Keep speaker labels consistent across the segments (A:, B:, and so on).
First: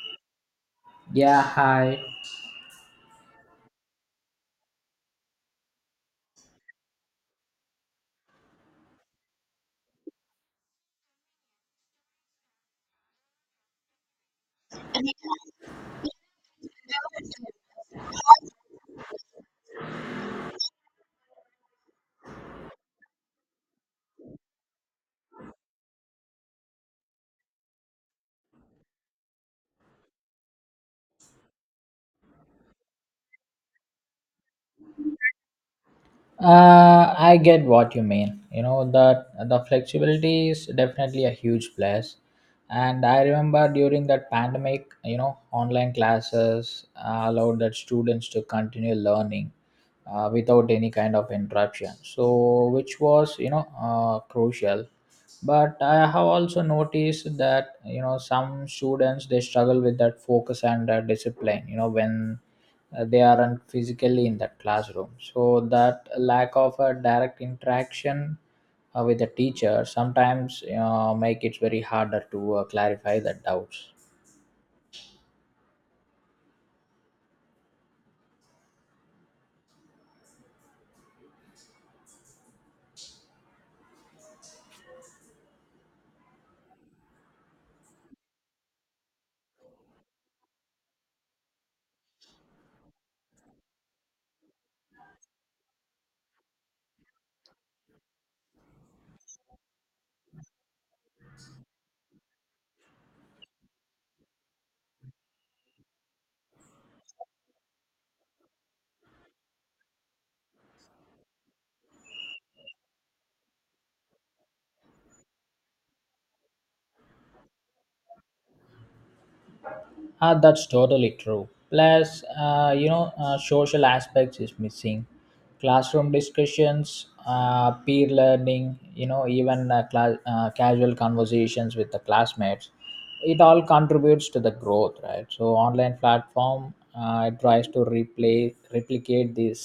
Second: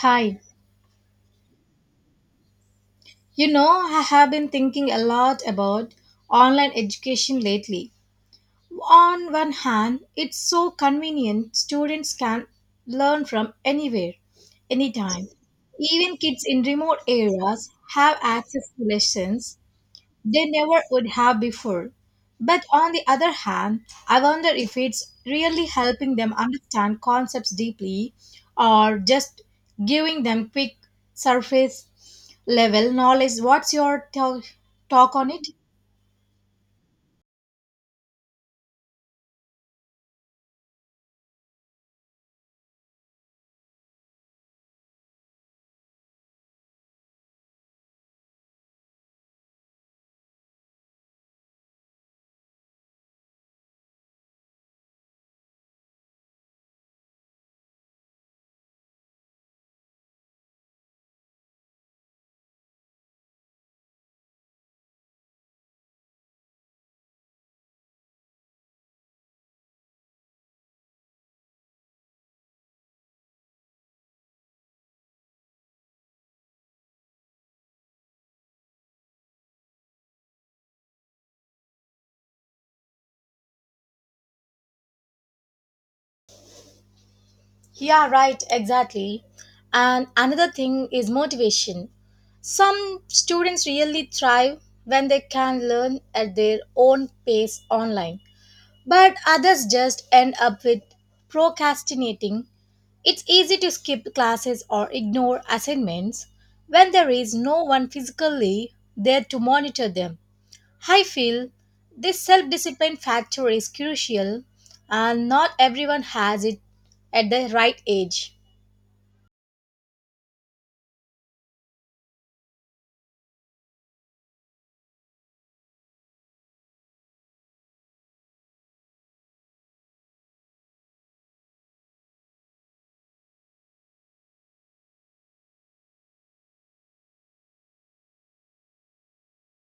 A: Hi,
B: Yeah, hi.
A: you know, I have been thinking a lot about online education lately. On one hand, it's so convenient, students can learn from anywhere, anytime. Even kids in remote areas have access to lessons, they never would have before. But on the other hand, I wonder if it's really helping them understand concepts deeply or just giving them quick surface level knowledge. What's your talk on it?
B: I get what you mean. You know that the flexibility is definitely a huge plus. And I remember during that pandemic, online classes allowed that students to continue learning without any kind of interruption, so which was crucial, but I have also noticed that you know some students they struggle with that focus and discipline, you know, when they aren't physically in that classroom. So that lack of a direct interaction with the teacher sometimes make it very harder to clarify the doubts.
A: Yeah, right, exactly. And another thing is motivation. Some students really thrive when they can learn at their own pace online. But others just end up with procrastinating. It's easy to skip classes or ignore assignments when there is no one physically there to monitor them. I feel this self discipline factor is crucial and not everyone has it at the right age.
B: Ah, that's totally true. Plus, social aspects is missing. Classroom discussions, peer learning, you know, even cla casual conversations with the classmates, it all contributes to the growth, right? So, online platform it tries to replay replicate this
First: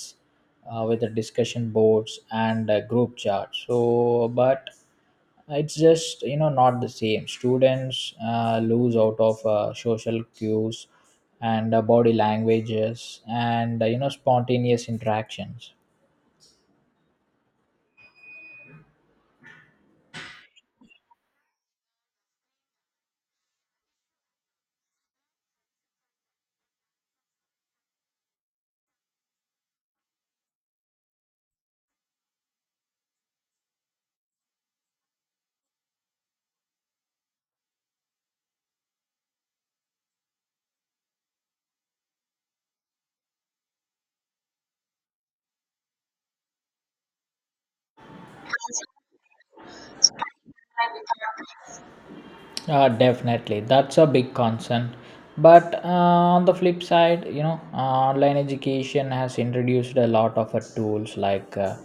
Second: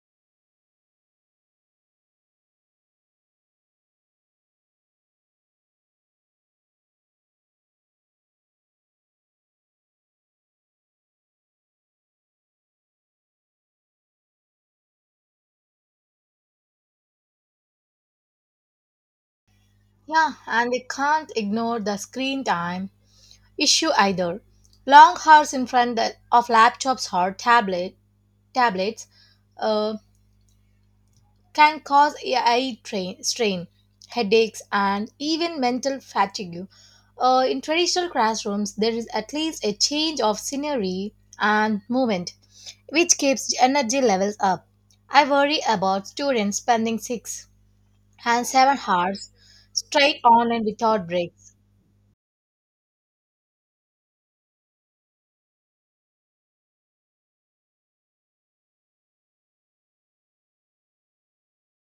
B: with the discussion boards and group chats. So, but it's just, you know, not the same. Students lose out of social cues and body languages and you know, spontaneous interactions.
A: Yeah, and they can't ignore the screen time issue either. Long hours in front of laptops or tablets uh, can cause eye strain, headaches, and even mental fatigue. In traditional classrooms, there is at least a change of scenery and movement, which keeps energy levels up. I worry about students spending 6 and 7 hours straight online without breaks.
B: Definitely, that's a big concern. But on the flip side, online education has introduced a lot of tools like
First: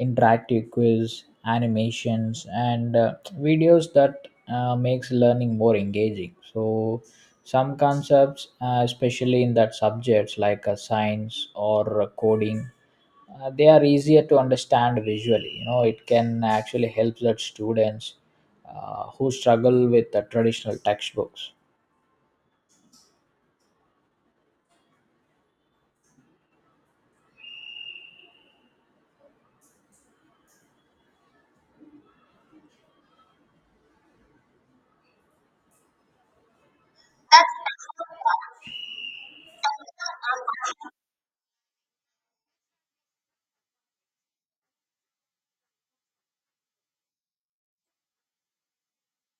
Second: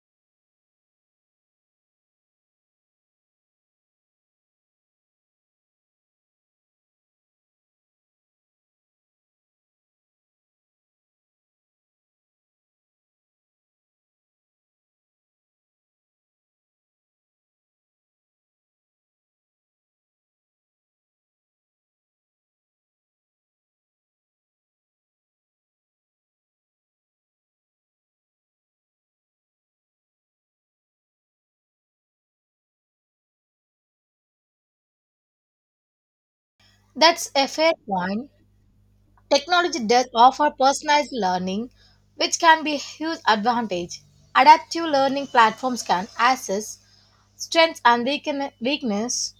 B: interactive quiz, animations, and videos that makes learning more engaging. So some concepts, especially in that subjects like science or coding, they are easier to understand visually. You know, it can actually help the students who struggle with the traditional textbooks.
A: That's a fair point. Technology does offer personalized learning, which can be a huge advantage. Adaptive learning platforms can assess strengths and weakness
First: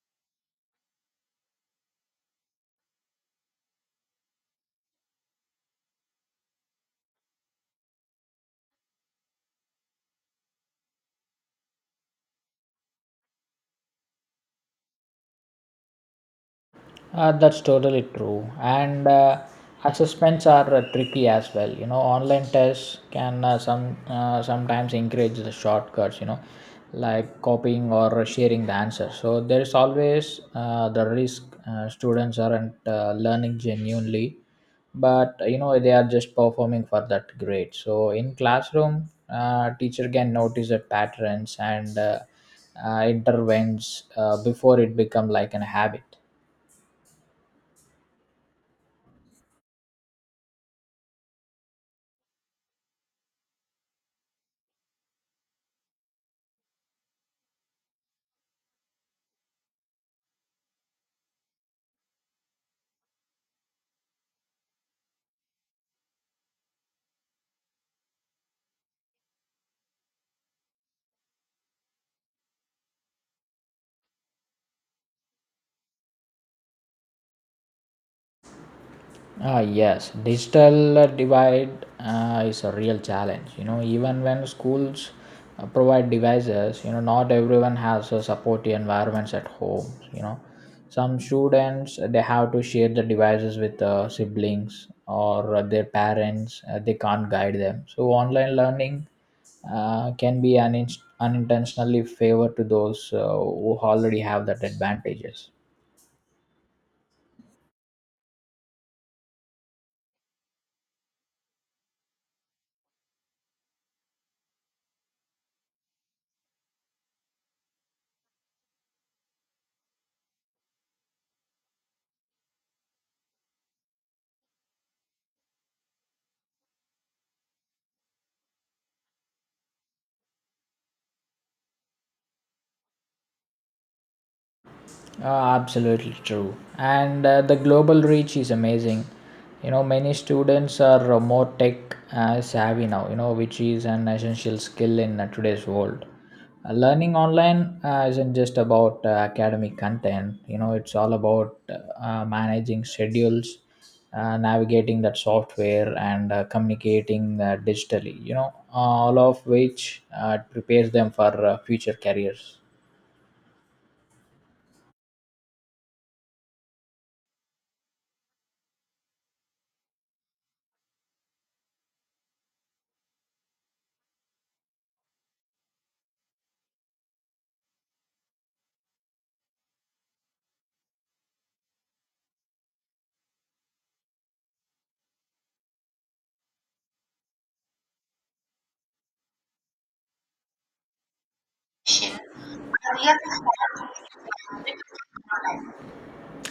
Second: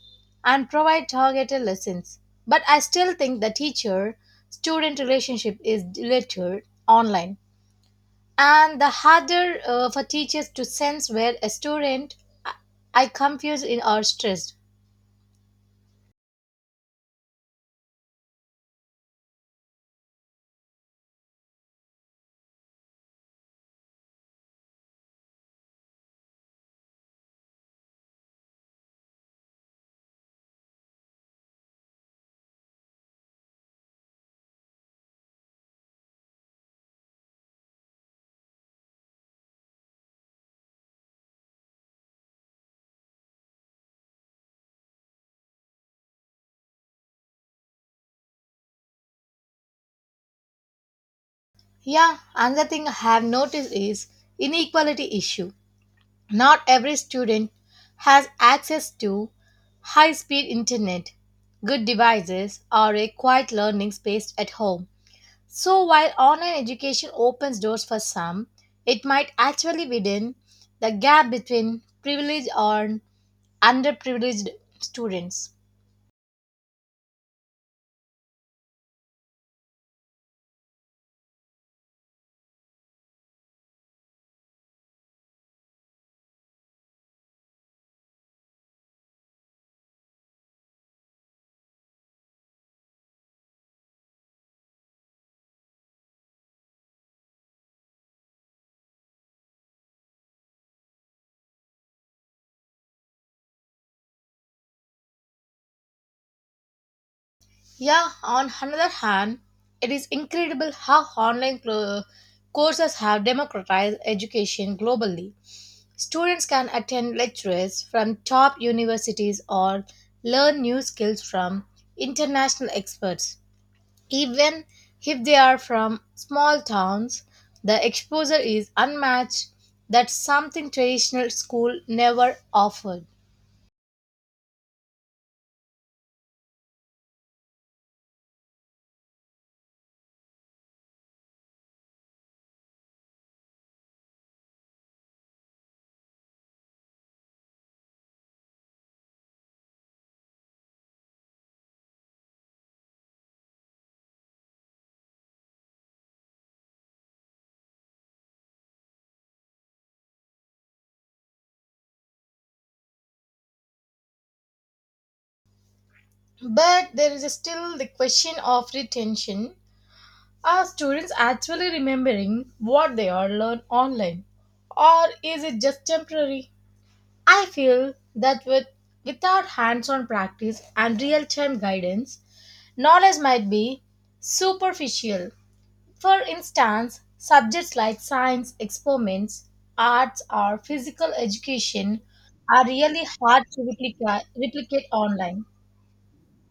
A: and provide targeted lessons. But I still think the teacher student relationship is littered online and the harder for teachers to sense where a student I I confused in or stressed.
B: That's totally true. And assessments are tricky as well. You know, online tests can sometimes encourage the shortcuts. You know, like copying or sharing the answer. So there is always the risk students aren't learning genuinely, but you know they are just performing for that grade. So in classroom, teacher can notice the patterns and intervenes before it become like an habit.
A: Yeah, another thing I have noticed is inequality issue. Not every student has access to high speed internet, good devices, or a quiet learning space at home. So while online education opens doors for some, it might actually widen the gap between privileged and underprivileged students.
B: Ah, yes, digital divide is a real challenge. You know, even when schools provide devices, you know, not everyone has a supportive environments at home. You know, some students they have to share the devices with siblings or their parents. They can't guide them. So online learning can be an unintentionally favor to those who already have that advantages.
A: Yeah, on another hand, it is incredible how online courses have democratized education globally. Students can attend lectures from top universities or learn new skills from international experts. Even if they are from small towns, the exposure is unmatched. That's something traditional school never offered.
B: Ah, absolutely true. And the global reach is amazing. You know, many students are more tech savvy now, you know, which is an essential skill in today's world. Learning online isn't just about academic content. You know, it's all about managing schedules, navigating that software, and communicating digitally. You know, all of which prepares them for future careers.
A: But there is still the question of retention. Are students actually remembering what they are learned online? Or is it just temporary? I feel that without hands-on practice and real-time guidance, knowledge might be superficial. For instance, subjects like science, experiments, arts, or physical education are really hard to replicate online.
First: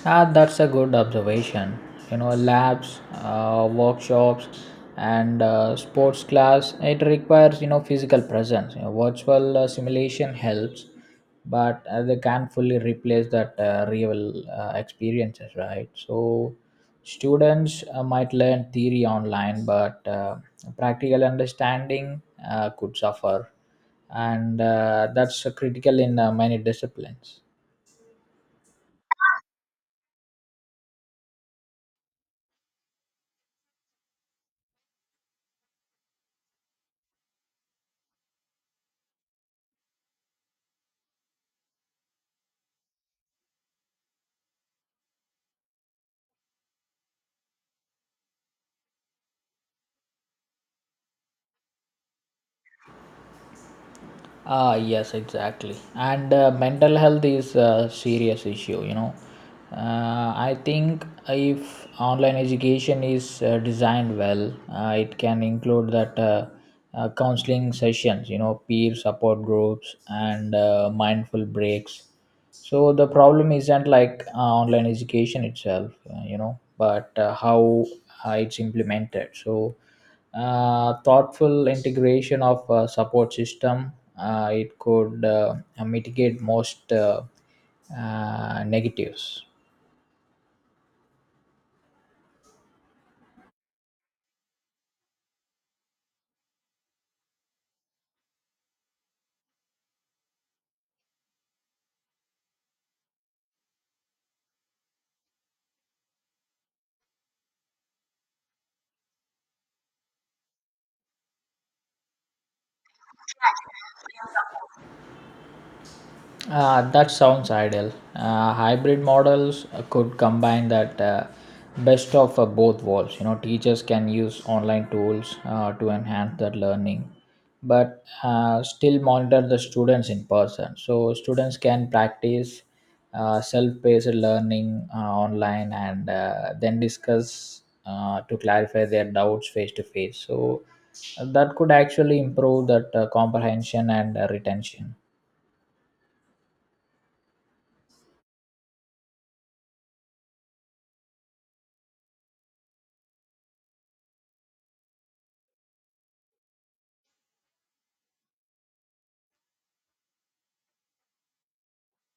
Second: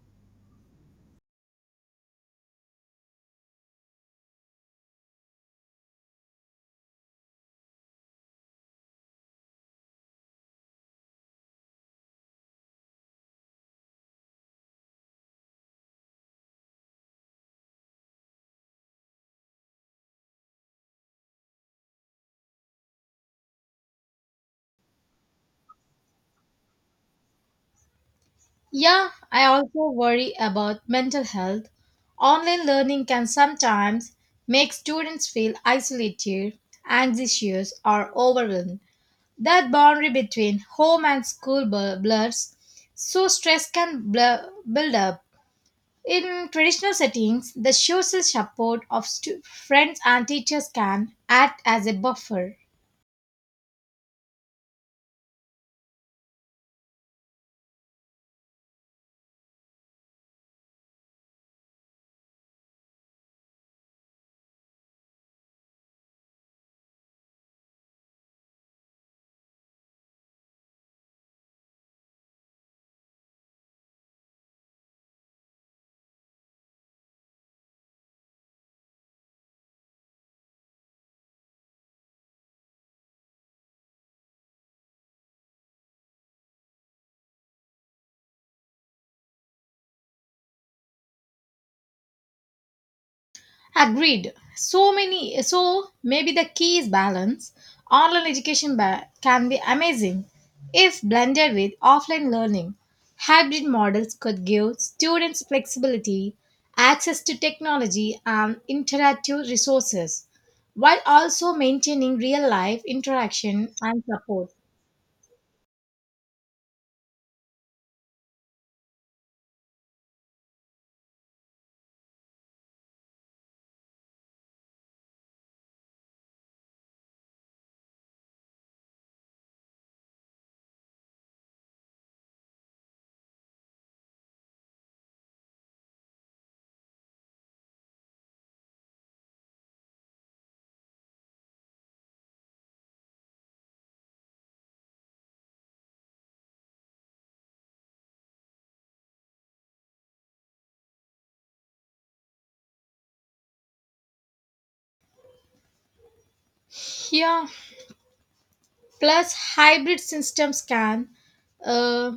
B: Ah, that's a good observation. You know, labs, workshops, and sports class. It requires, you know, physical presence. You know, virtual simulation helps, but they can't fully replace that real experiences, right? So, students might learn theory online, but practical understanding could suffer, and that's critical in many disciplines.
A: Yeah, I also worry about mental health. Online learning can sometimes make students feel isolated, anxious, or overwhelmed. That boundary between home and school blurs, so stress can build up. In traditional settings, the social support of friends and teachers can act as a buffer.
B: Ah, yes, exactly. And mental health is a serious issue, you know. I think if online education is designed well, it can include that counseling sessions, you know, peer support groups, and mindful breaks. So the problem isn't like online education itself, but how it's implemented. So thoughtful integration of a support system it could mitigate most negatives.
A: Agreed. So maybe the key is balance. Online education can be amazing if blended with offline learning. Hybrid models could give students flexibility, access to technology, and interactive resources, while also maintaining real life interaction and support.
B: That sounds ideal. Hybrid models could combine that best of both worlds. You know, teachers can use online tools to enhance their learning, but still monitor the students in person. So students can practice self-paced learning online and then discuss to clarify their doubts face to face. So that could actually improve that comprehension and retention.
A: Yeah. Plus, hybrid systems can uh,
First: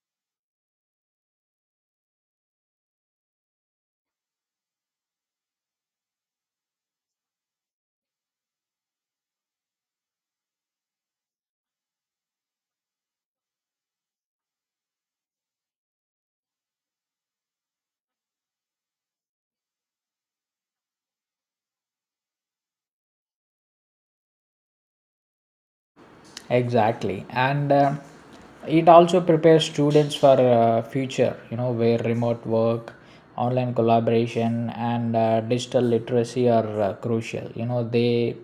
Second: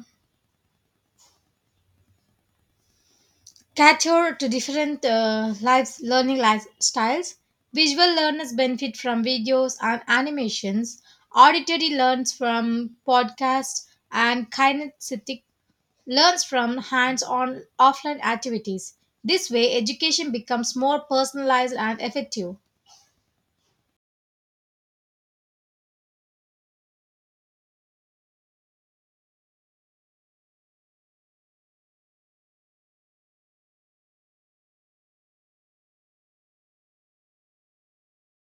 A: cater to different learning lifestyles. Visual learners benefit from videos and animations. Auditory learns from podcasts, and kinesthetic learns from hands-on offline activities. This way, education becomes more personalized and effective.
B: Exactly, and it also prepares students for future, you know, where remote work, online collaboration, and digital literacy are crucial. You know, they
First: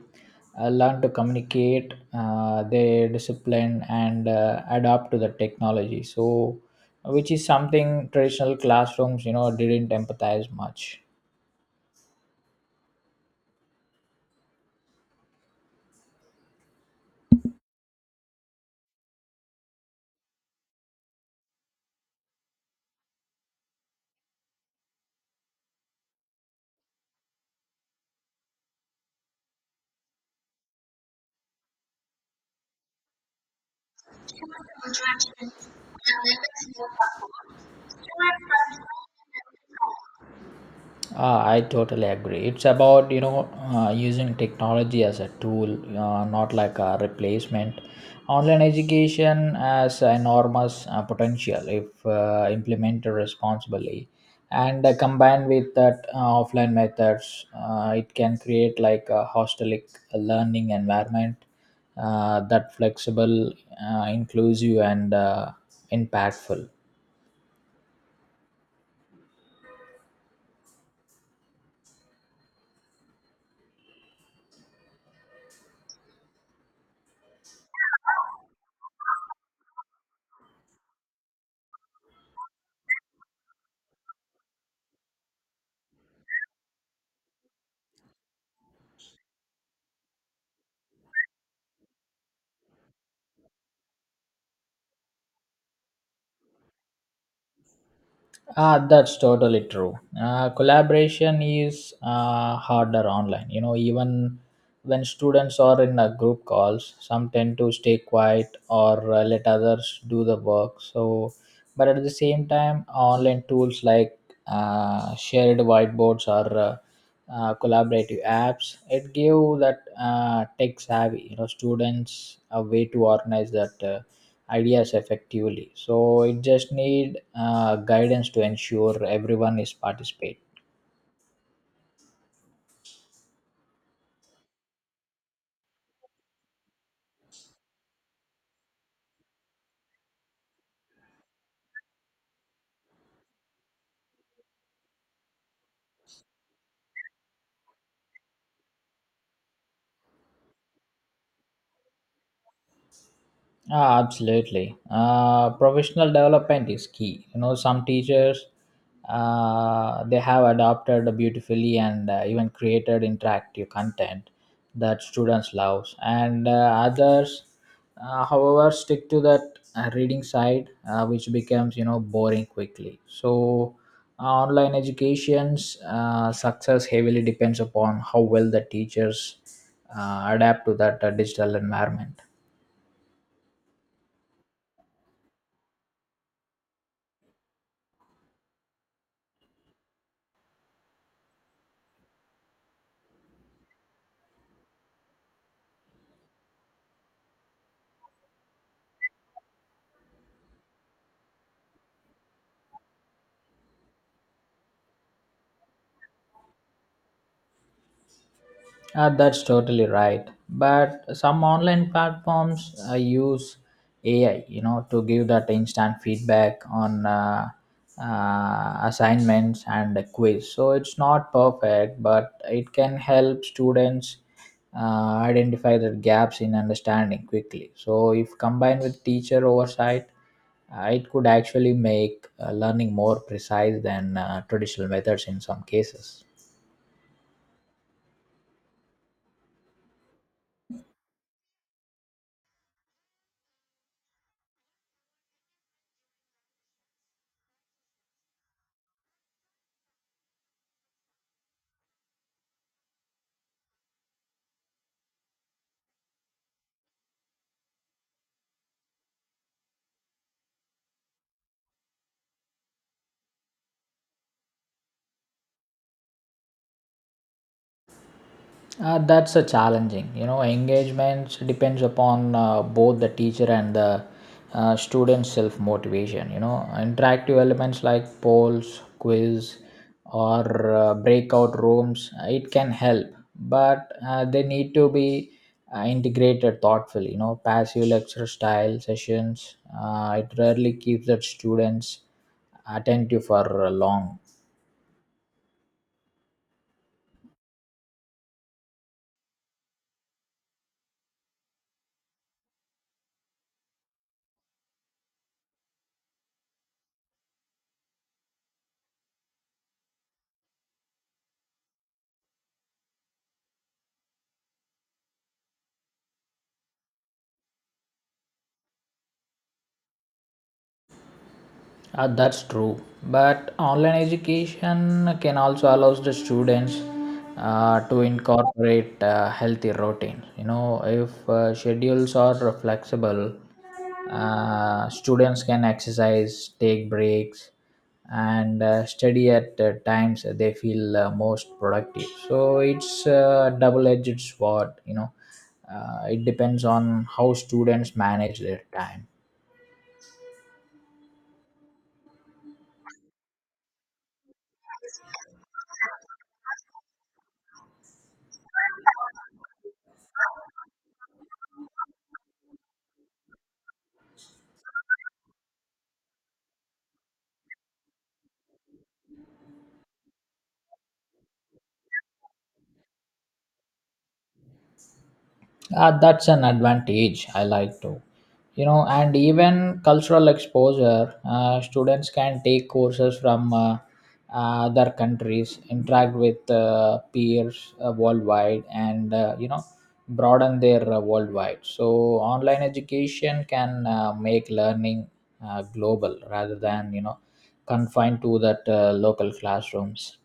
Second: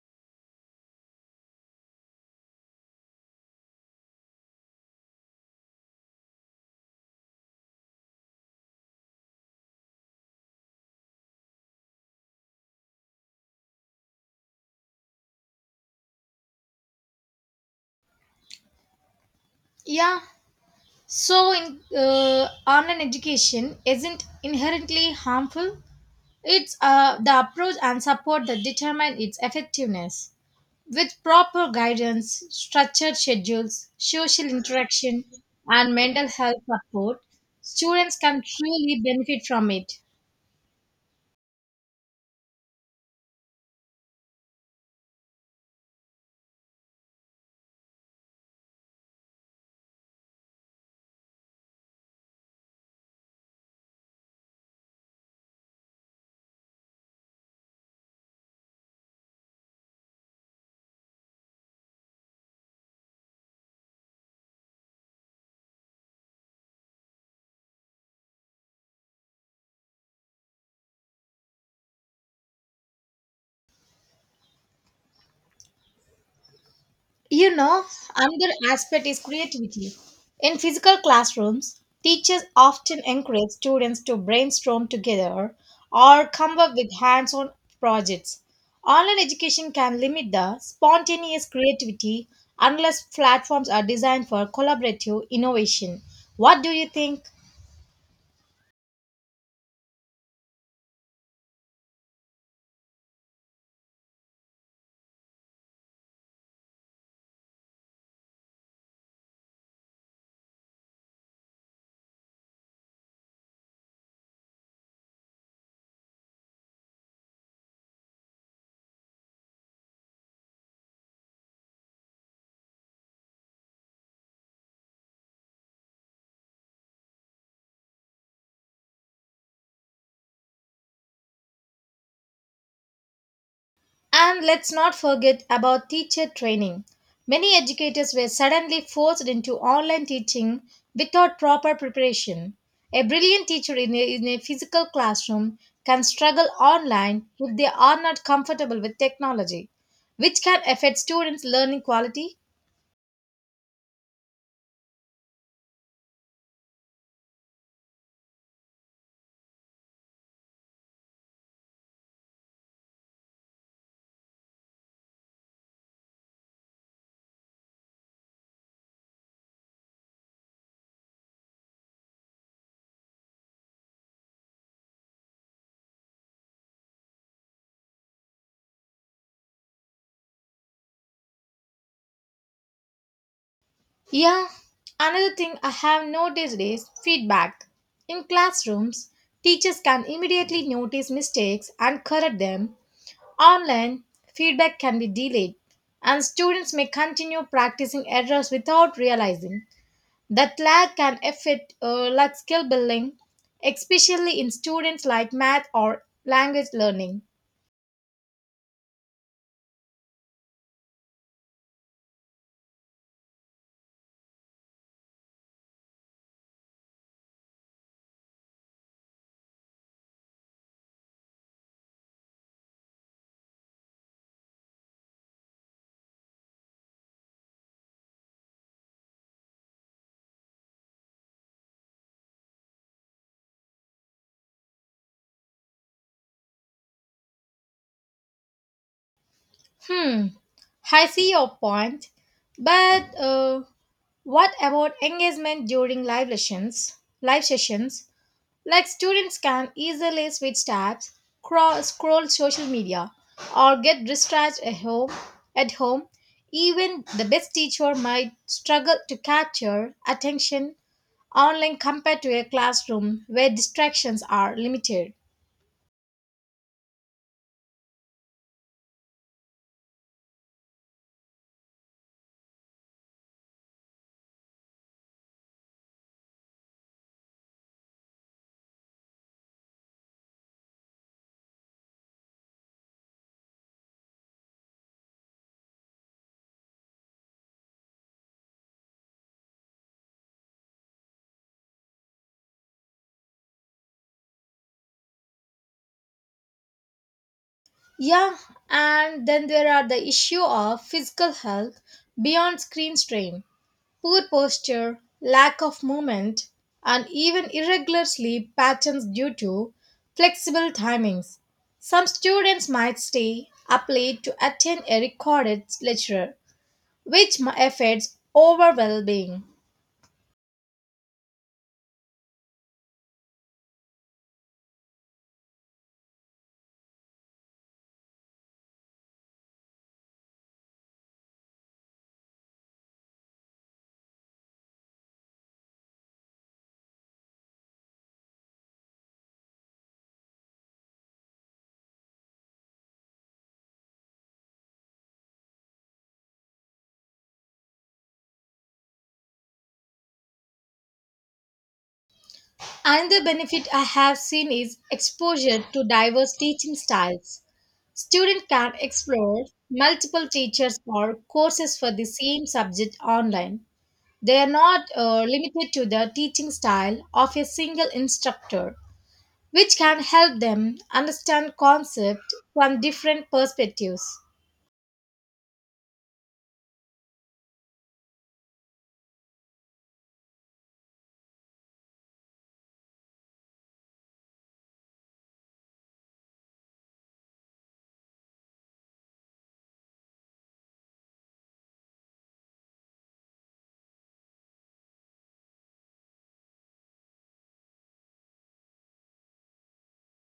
B: learn to communicate their discipline and adapt to the technology, so which is something traditional classrooms, you know, didn't empathize much.
A: Yeah. So, online education isn't inherently harmful. It's the approach and support that determine its effectiveness. With proper guidance, structured schedules, social interaction, and mental health support, students can truly benefit from it.
B: I totally agree. It's about, you know, using technology as a tool, not like a replacement. Online education has enormous potential if implemented responsibly, and combined with that offline methods, it can create like a hostelic learning environment that flexible, inclusive, and impactful.
A: You know, another aspect is creativity. In physical classrooms, teachers often encourage students to brainstorm together or come up with hands on projects. Online education can limit the spontaneous creativity unless platforms are designed for collaborative innovation. What do you think?
B: Ah, that's totally true. Collaboration is harder online. You know, even when students are in a group calls, some tend to stay quiet or let others do the work. So but at the same time, online tools like shared whiteboards or collaborative apps, it give that tech savvy, you know, students a way to organize that ideas effectively, so it just need guidance to ensure everyone is participate.
A: And let's not forget about teacher training. Many educators were suddenly forced into online teaching without proper preparation. A brilliant teacher in a physical classroom can struggle online if they are not comfortable with technology, which can affect students' learning quality.
B: Ah, absolutely. Professional development is key. You know, some teachers they have adopted beautifully and even created interactive content that students love, and others, however, stick to that reading side, which becomes, you know, boring quickly. So, online education's success heavily depends upon how well the teachers adapt to that digital environment.
A: Yeah, another thing I have noticed is feedback. In classrooms, teachers can immediately notice mistakes and correct them. Online, feedback can be delayed, and students may continue practicing errors without realizing that lag can affect like skill building, especially in students like math or language learning.
B: That's totally right. But some online platforms use AI, you know, to give that instant feedback on assignments and a quiz. So it's not perfect, but it can help students identify the gaps in understanding quickly. So if combined with teacher oversight, it could actually make learning more precise than traditional methods in some cases.
A: Hmm, I see your point, but what about engagement during live lessons? Live sessions Like students can easily switch tabs, scroll social media, or get distracted at home. At home, even the best teacher might struggle to capture attention online compared to a classroom where distractions are limited.
B: That's a challenging. You know, engagement depends upon both the teacher and the student's self motivation. You know, interactive elements like polls, quiz, or breakout rooms it can help, but they need to be integrated thoughtfully. You know, passive lecture style sessions it rarely keeps the students attentive for long.
A: Yeah, and then there are the issue of physical health beyond screen strain. Poor posture, lack of movement, and even irregular sleep patterns due to flexible timings. Some students might stay up late to attend a recorded lecture, which affects overall well being.
B: That's true. But online education can also allows the students to incorporate healthy routines. You know, if schedules are flexible, students can exercise, take breaks, and study at times they feel most productive. So it's a double-edged sword. It depends on how students manage their time.
A: Another benefit I have seen is exposure to diverse teaching styles. Students can explore multiple teachers or courses for the same subject online. They are not limited to the teaching style of a single instructor, which can help them understand concepts from different perspectives.
B: That's an advantage I like to. You know, and even cultural exposure, students can take courses from other countries, interact with peers worldwide, and broaden their worldwide. So, online education can make learning global rather than, you know, confined to that local classrooms.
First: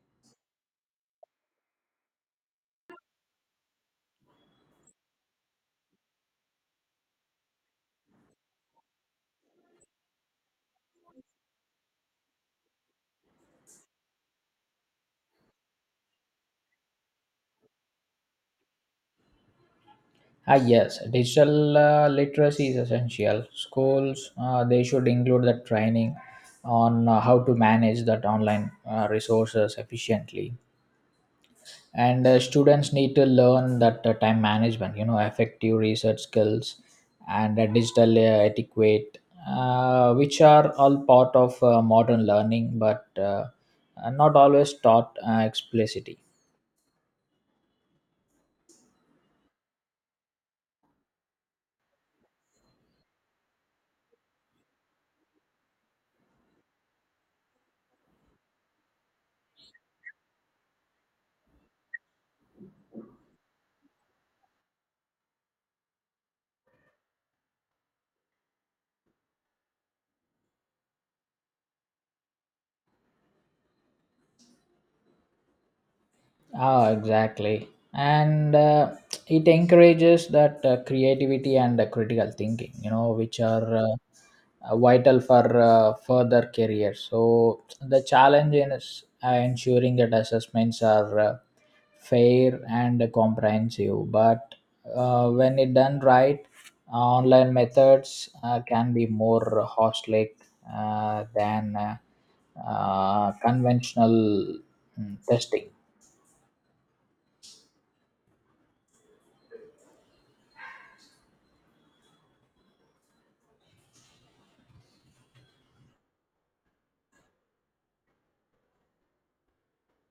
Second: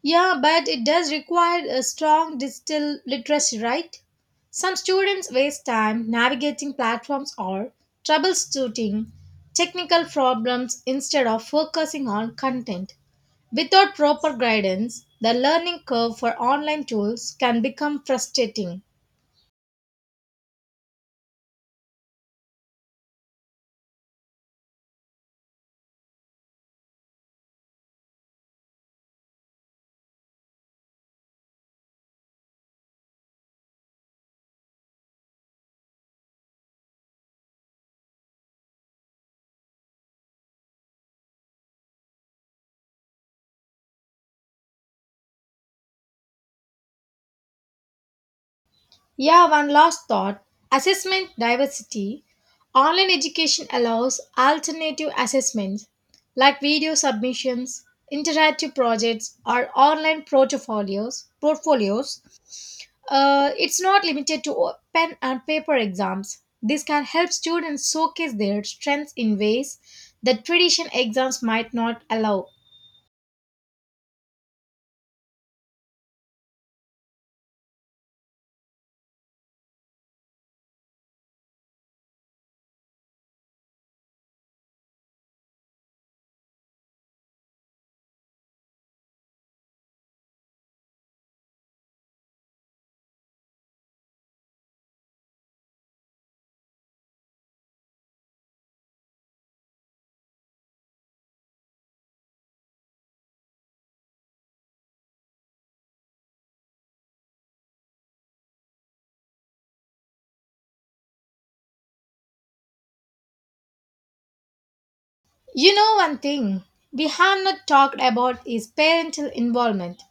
A: Yeah, but it does require a strong digital literacy, right? Some students waste time navigating platforms or troubleshooting technical problems instead of focusing on content. Without proper guidance, the learning curve for online tools can become frustrating.
B: Ah, yes, digital literacy is essential. Schools they should include the training on how to manage that online resources efficiently, and students need to learn that time management, you know, effective research skills, and digital etiquette, which are all part of modern learning, but are not always taught explicitly.
A: Yeah, one last thought: assessment diversity. Online education allows alternative assessments like video submissions, interactive projects, or online portfolios. It's not limited to pen and paper exams. This can help students showcase their strengths in ways that traditional exams might not allow.
B: Ah, exactly. And it encourages that creativity and critical thinking, you know, which are vital for further careers. So the challenge is ensuring that assessments are fair and comprehensive. But when it done right, online methods can be more holistic than conventional testing.
A: You know, one thing we have not talked about is parental involvement.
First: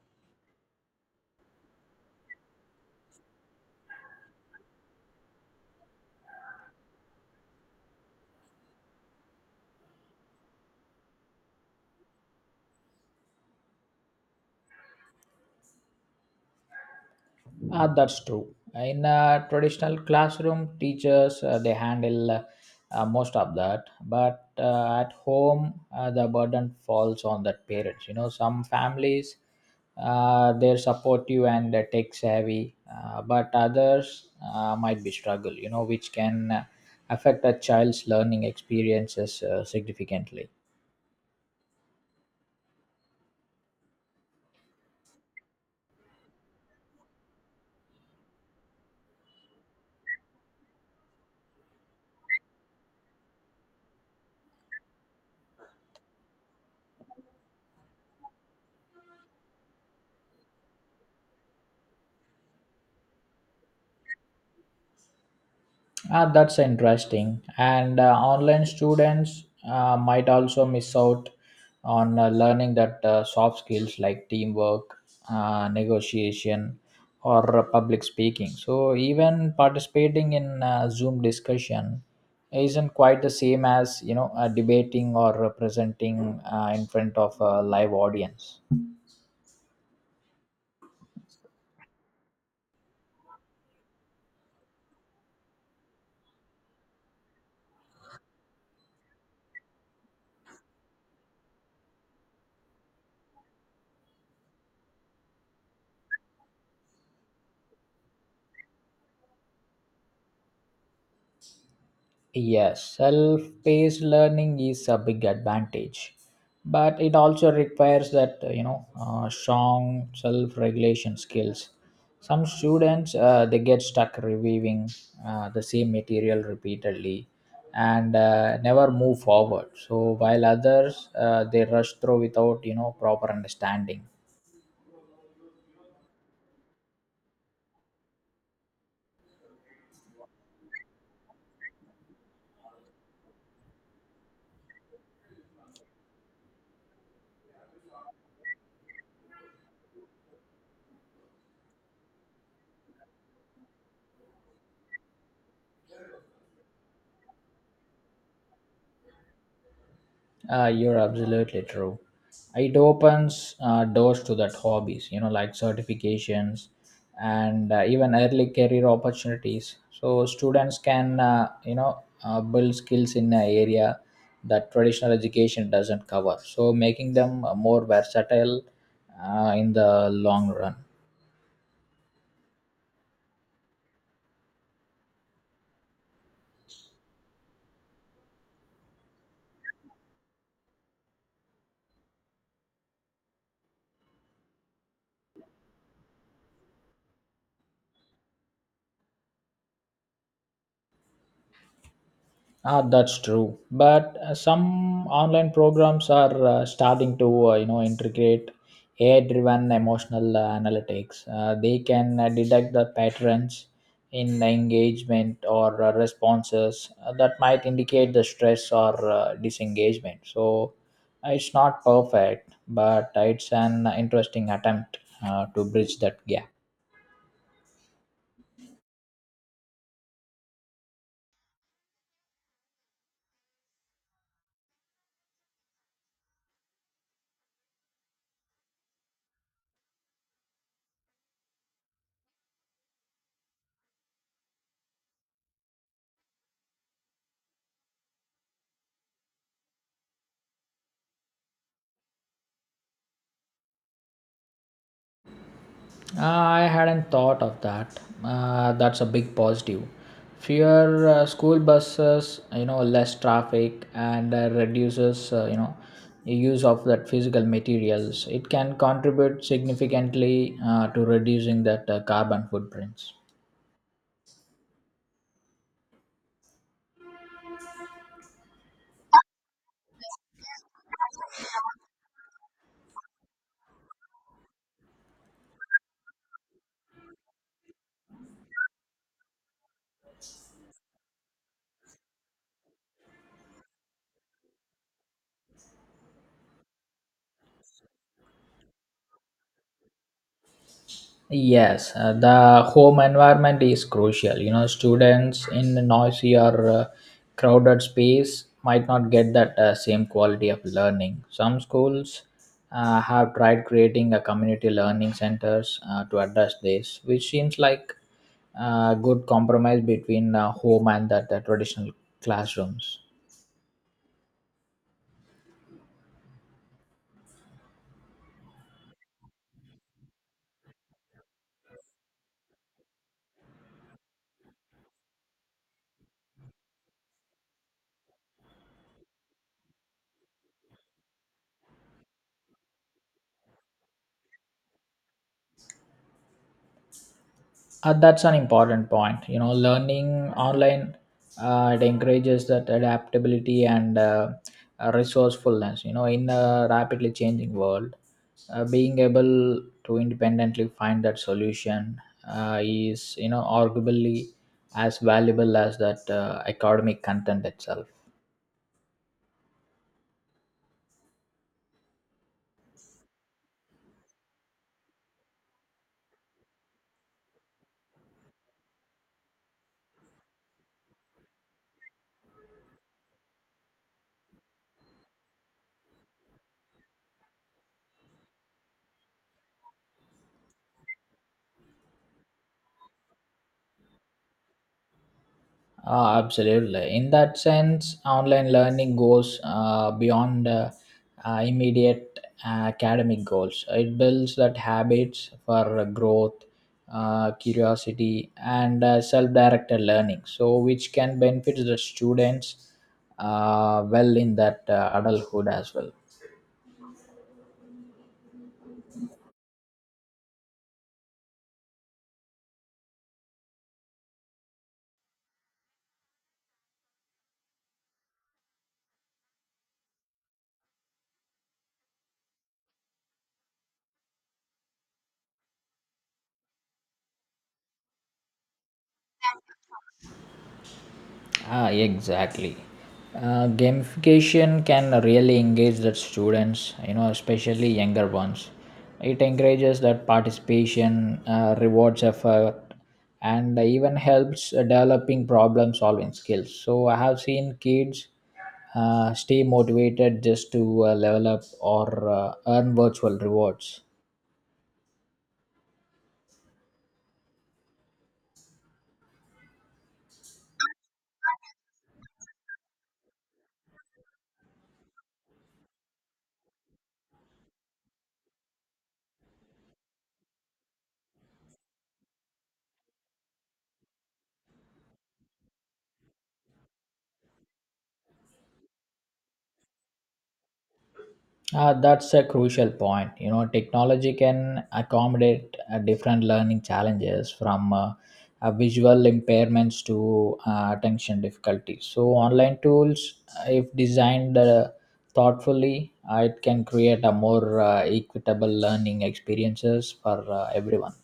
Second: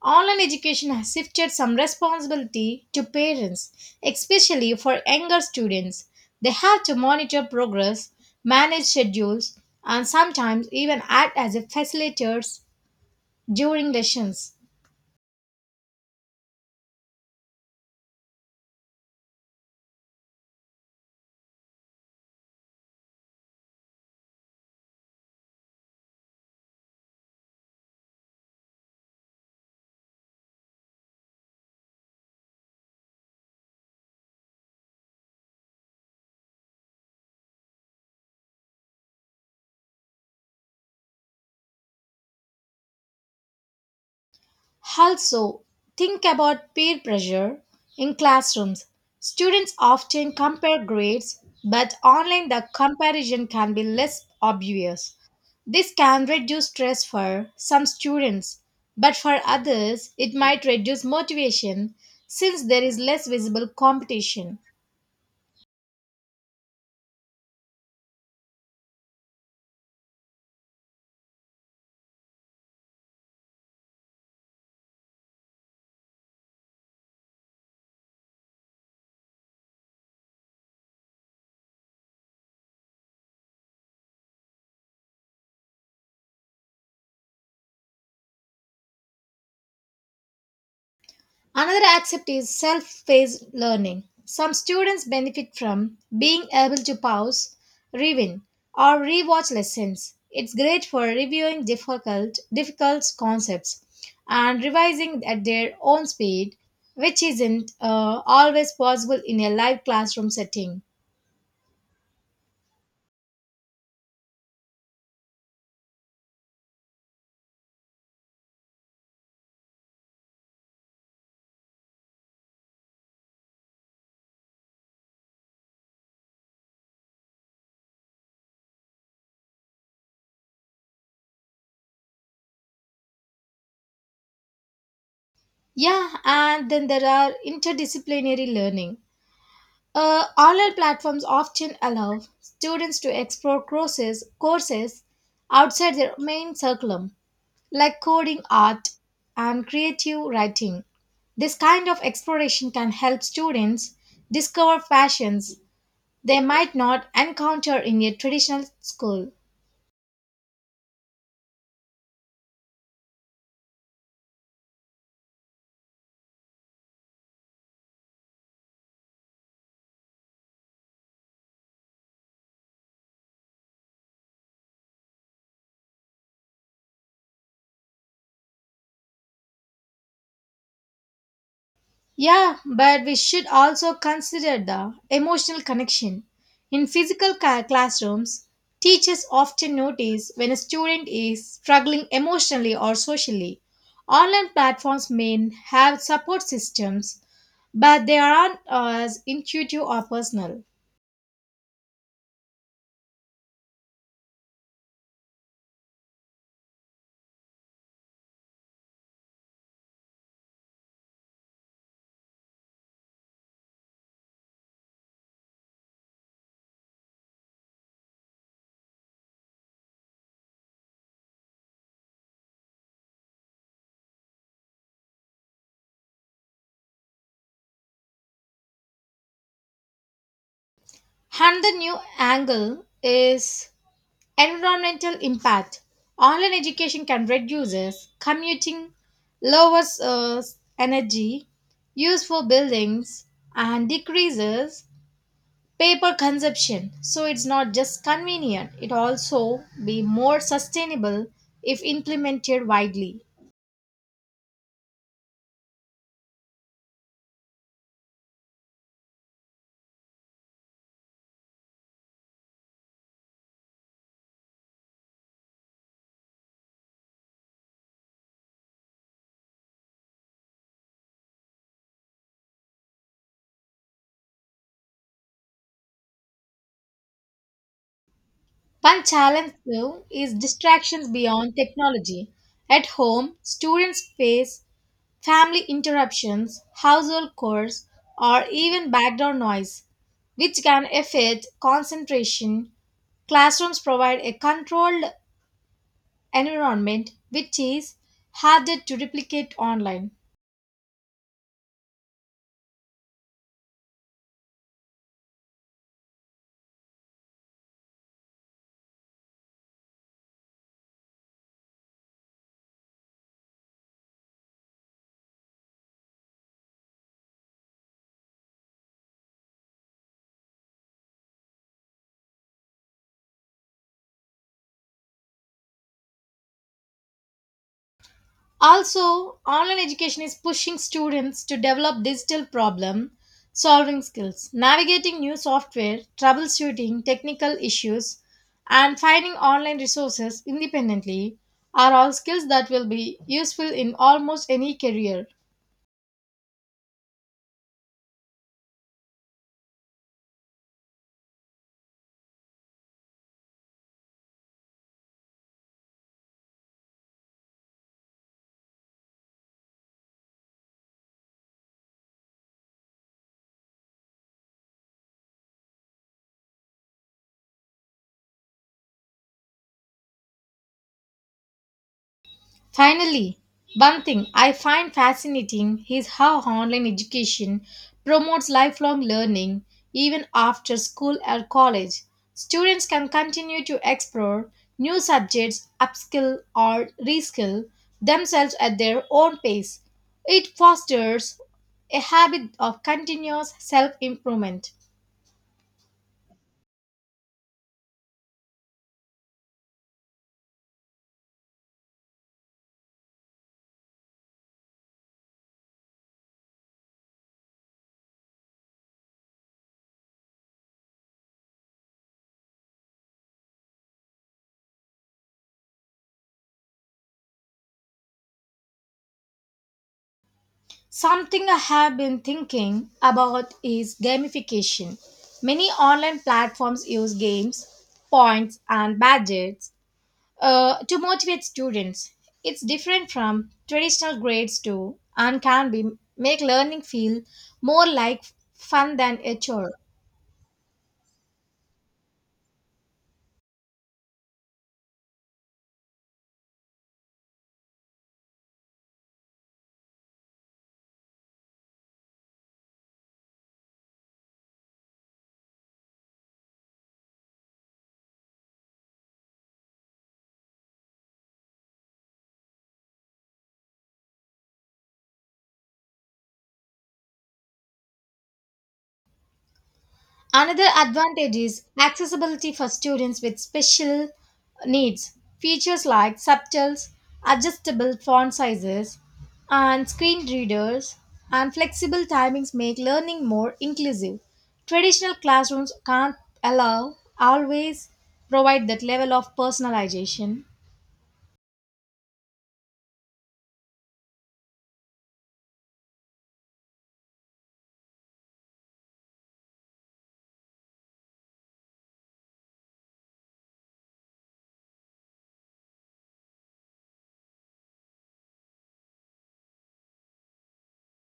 A: Online education has shifted some responsibility to parents, especially for younger students. They have to monitor progress, manage schedules, and sometimes even act as a facilitators during lessons.
B: Ah, that's true. In a traditional classroom, teachers they handle most of that, but at home, the burden falls on the parents. You know, some families they're supportive and tech savvy, but others might be struggle. You know, which can affect a child's learning experiences significantly.
A: Also, think about peer pressure in classrooms. Students often compare grades, but online the comparison can be less obvious. This can reduce stress for some students, but for others, it might reduce motivation since there is less visible competition.
B: Ah, that's interesting. And online students might also miss out on learning that soft skills like teamwork, negotiation, or public speaking. So even participating in Zoom discussion isn't quite the same as, you know, debating or presenting in front of a live audience.
A: Another aspect is self paced learning. Some students benefit from being able to pause, rewind, or rewatch lessons. It's great for reviewing difficult concepts and revising at their own speed, which isn't always possible in a live classroom setting.
B: Yes, self paced learning is a big advantage, but it also requires that, strong self regulation skills. Some students they get stuck reviewing the same material repeatedly and never move forward. So while others they rush through without, you know, proper understanding.
A: Yeah, and then there are interdisciplinary learning. Online platforms often allow students to explore courses outside their main curriculum, like coding, art, and creative writing. This kind of exploration can help students discover passions they might not encounter in a traditional school.
B: You're absolutely true. It opens doors to that hobbies, you know, like certifications and even early career opportunities. So students can, build skills in an area that traditional education doesn't cover. So making them more versatile in the long run.
A: Yeah, but we should also consider the emotional connection. In physical classrooms, teachers often notice when a student is struggling emotionally or socially. Online platforms may have support systems, but they aren't as intuitive or personal.
B: Ah, that's true. But some online programs are starting to, integrate AI-driven emotional analytics. They can detect the patterns in engagement or responses that might indicate the stress or disengagement. So it's not perfect, but it's an interesting attempt to bridge that gap.
A: And the new angle is environmental impact. Online education can reduce commuting, lowers energy use for buildings, and decreases paper consumption. So it's not just convenient, it also be more sustainable if implemented widely.
B: I hadn't thought of that. That's a big positive. Fewer school buses, you know, less traffic, and reduces, the use of that physical materials. It can contribute significantly to reducing that carbon footprints.
A: One challenge though is distractions beyond technology. At home, students face family interruptions, household chores, or even background noise, which can affect concentration. Classrooms provide a controlled environment which is harder to replicate online.
B: Yes, the home environment is crucial. You know, students in a noisy or crowded space might not get that same quality of learning. Some schools have tried creating a community learning centers to address this, which seems like a good compromise between home and the traditional classrooms.
A: Also, online education is pushing students to develop digital problem solving skills, navigating new software, troubleshooting technical issues, and finding online resources independently are all skills that will be useful in almost any career.
B: That's an important point. You know, learning online it encourages that adaptability and resourcefulness. You know, in a rapidly changing world, being able to independently find that solution is, you know, arguably as valuable as that academic content itself.
A: Finally, one thing I find fascinating is how online education promotes lifelong learning even after school or college. Students can continue to explore new subjects, upskill or reskill themselves at their own pace. It fosters a habit of continuous self improvement.
B: Ah, absolutely. In that sense, online learning goes beyond immediate academic goals. It builds that habits for growth, curiosity, and self-directed learning. So, which can benefit the students well in that adulthood as well.
A: Something I have been thinking about is gamification. Many online platforms use games, points, and badges to motivate students. It's different from traditional grades too, and can be make learning feel more like fun than a chore.
B: Ah, exactly. Gamification can really engage the students, you know, especially younger ones. It encourages that participation, rewards effort, and even helps developing problem solving skills. So I have seen kids stay motivated just to level up or earn virtual rewards.
A: Another advantage is accessibility for students with special needs. Features like subtitles, adjustable font sizes, and screen readers and flexible timings make learning more inclusive. Traditional classrooms can't allow always provide that level of personalization.
B: That's a crucial point. You know, technology can accommodate different learning challenges from visual impairments to attention difficulties. So, online tools, if designed thoughtfully, it can create a more equitable learning experiences for everyone.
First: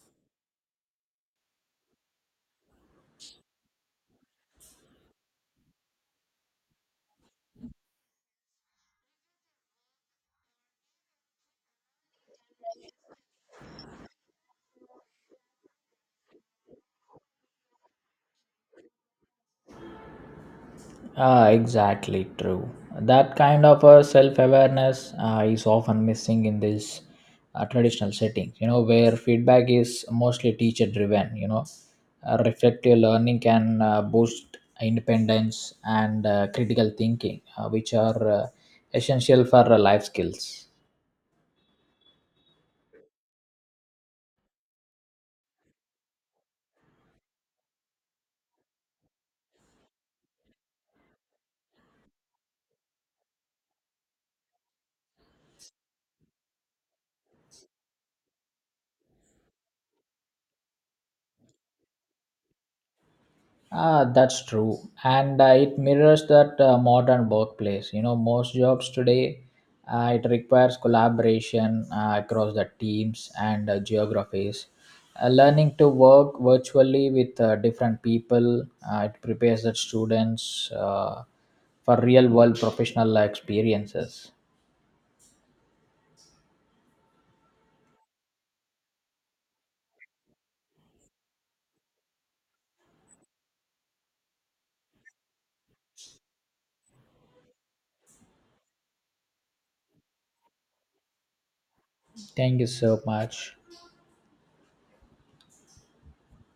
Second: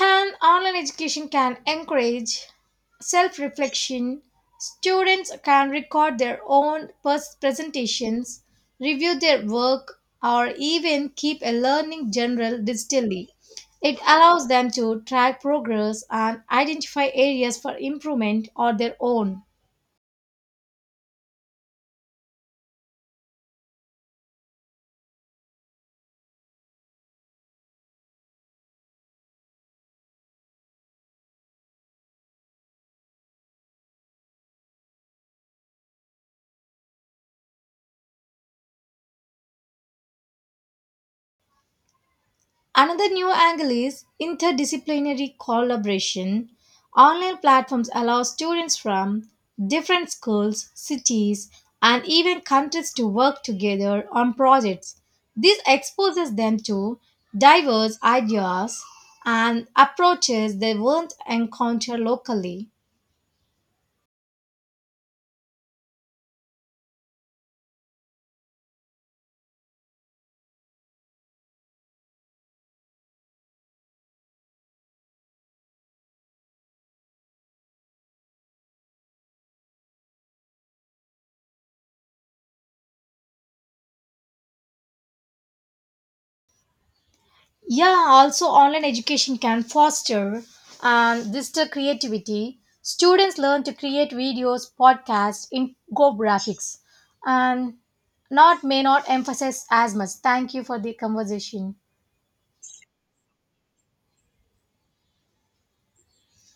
A: And online education can encourage self reflection. Students can record their own presentations, review their work, or even keep a learning journal digitally. It allows them to track progress and identify areas for improvement or their own.
B: Ah, exactly true. That kind of a self-awareness is often missing in this traditional settings. You know, where feedback is mostly teacher-driven. Reflective learning can boost independence and critical thinking, which are essential for life skills.
A: Another new angle is interdisciplinary collaboration. Online platforms allow students from different schools, cities, and even countries to work together on projects. This exposes them to diverse ideas and approaches they won't encounter locally.
B: Ah, that's true, and it mirrors that modern workplace. You know, most jobs today it requires collaboration across the teams and geographies. Learning to work virtually with different people it prepares the students for real world professional experiences.
A: Yeah, also online education can foster and this creativity. Students learn to create videos, podcasts, infographics, and not may not emphasize as much. Thank you for the conversation.
B: Thank you so much.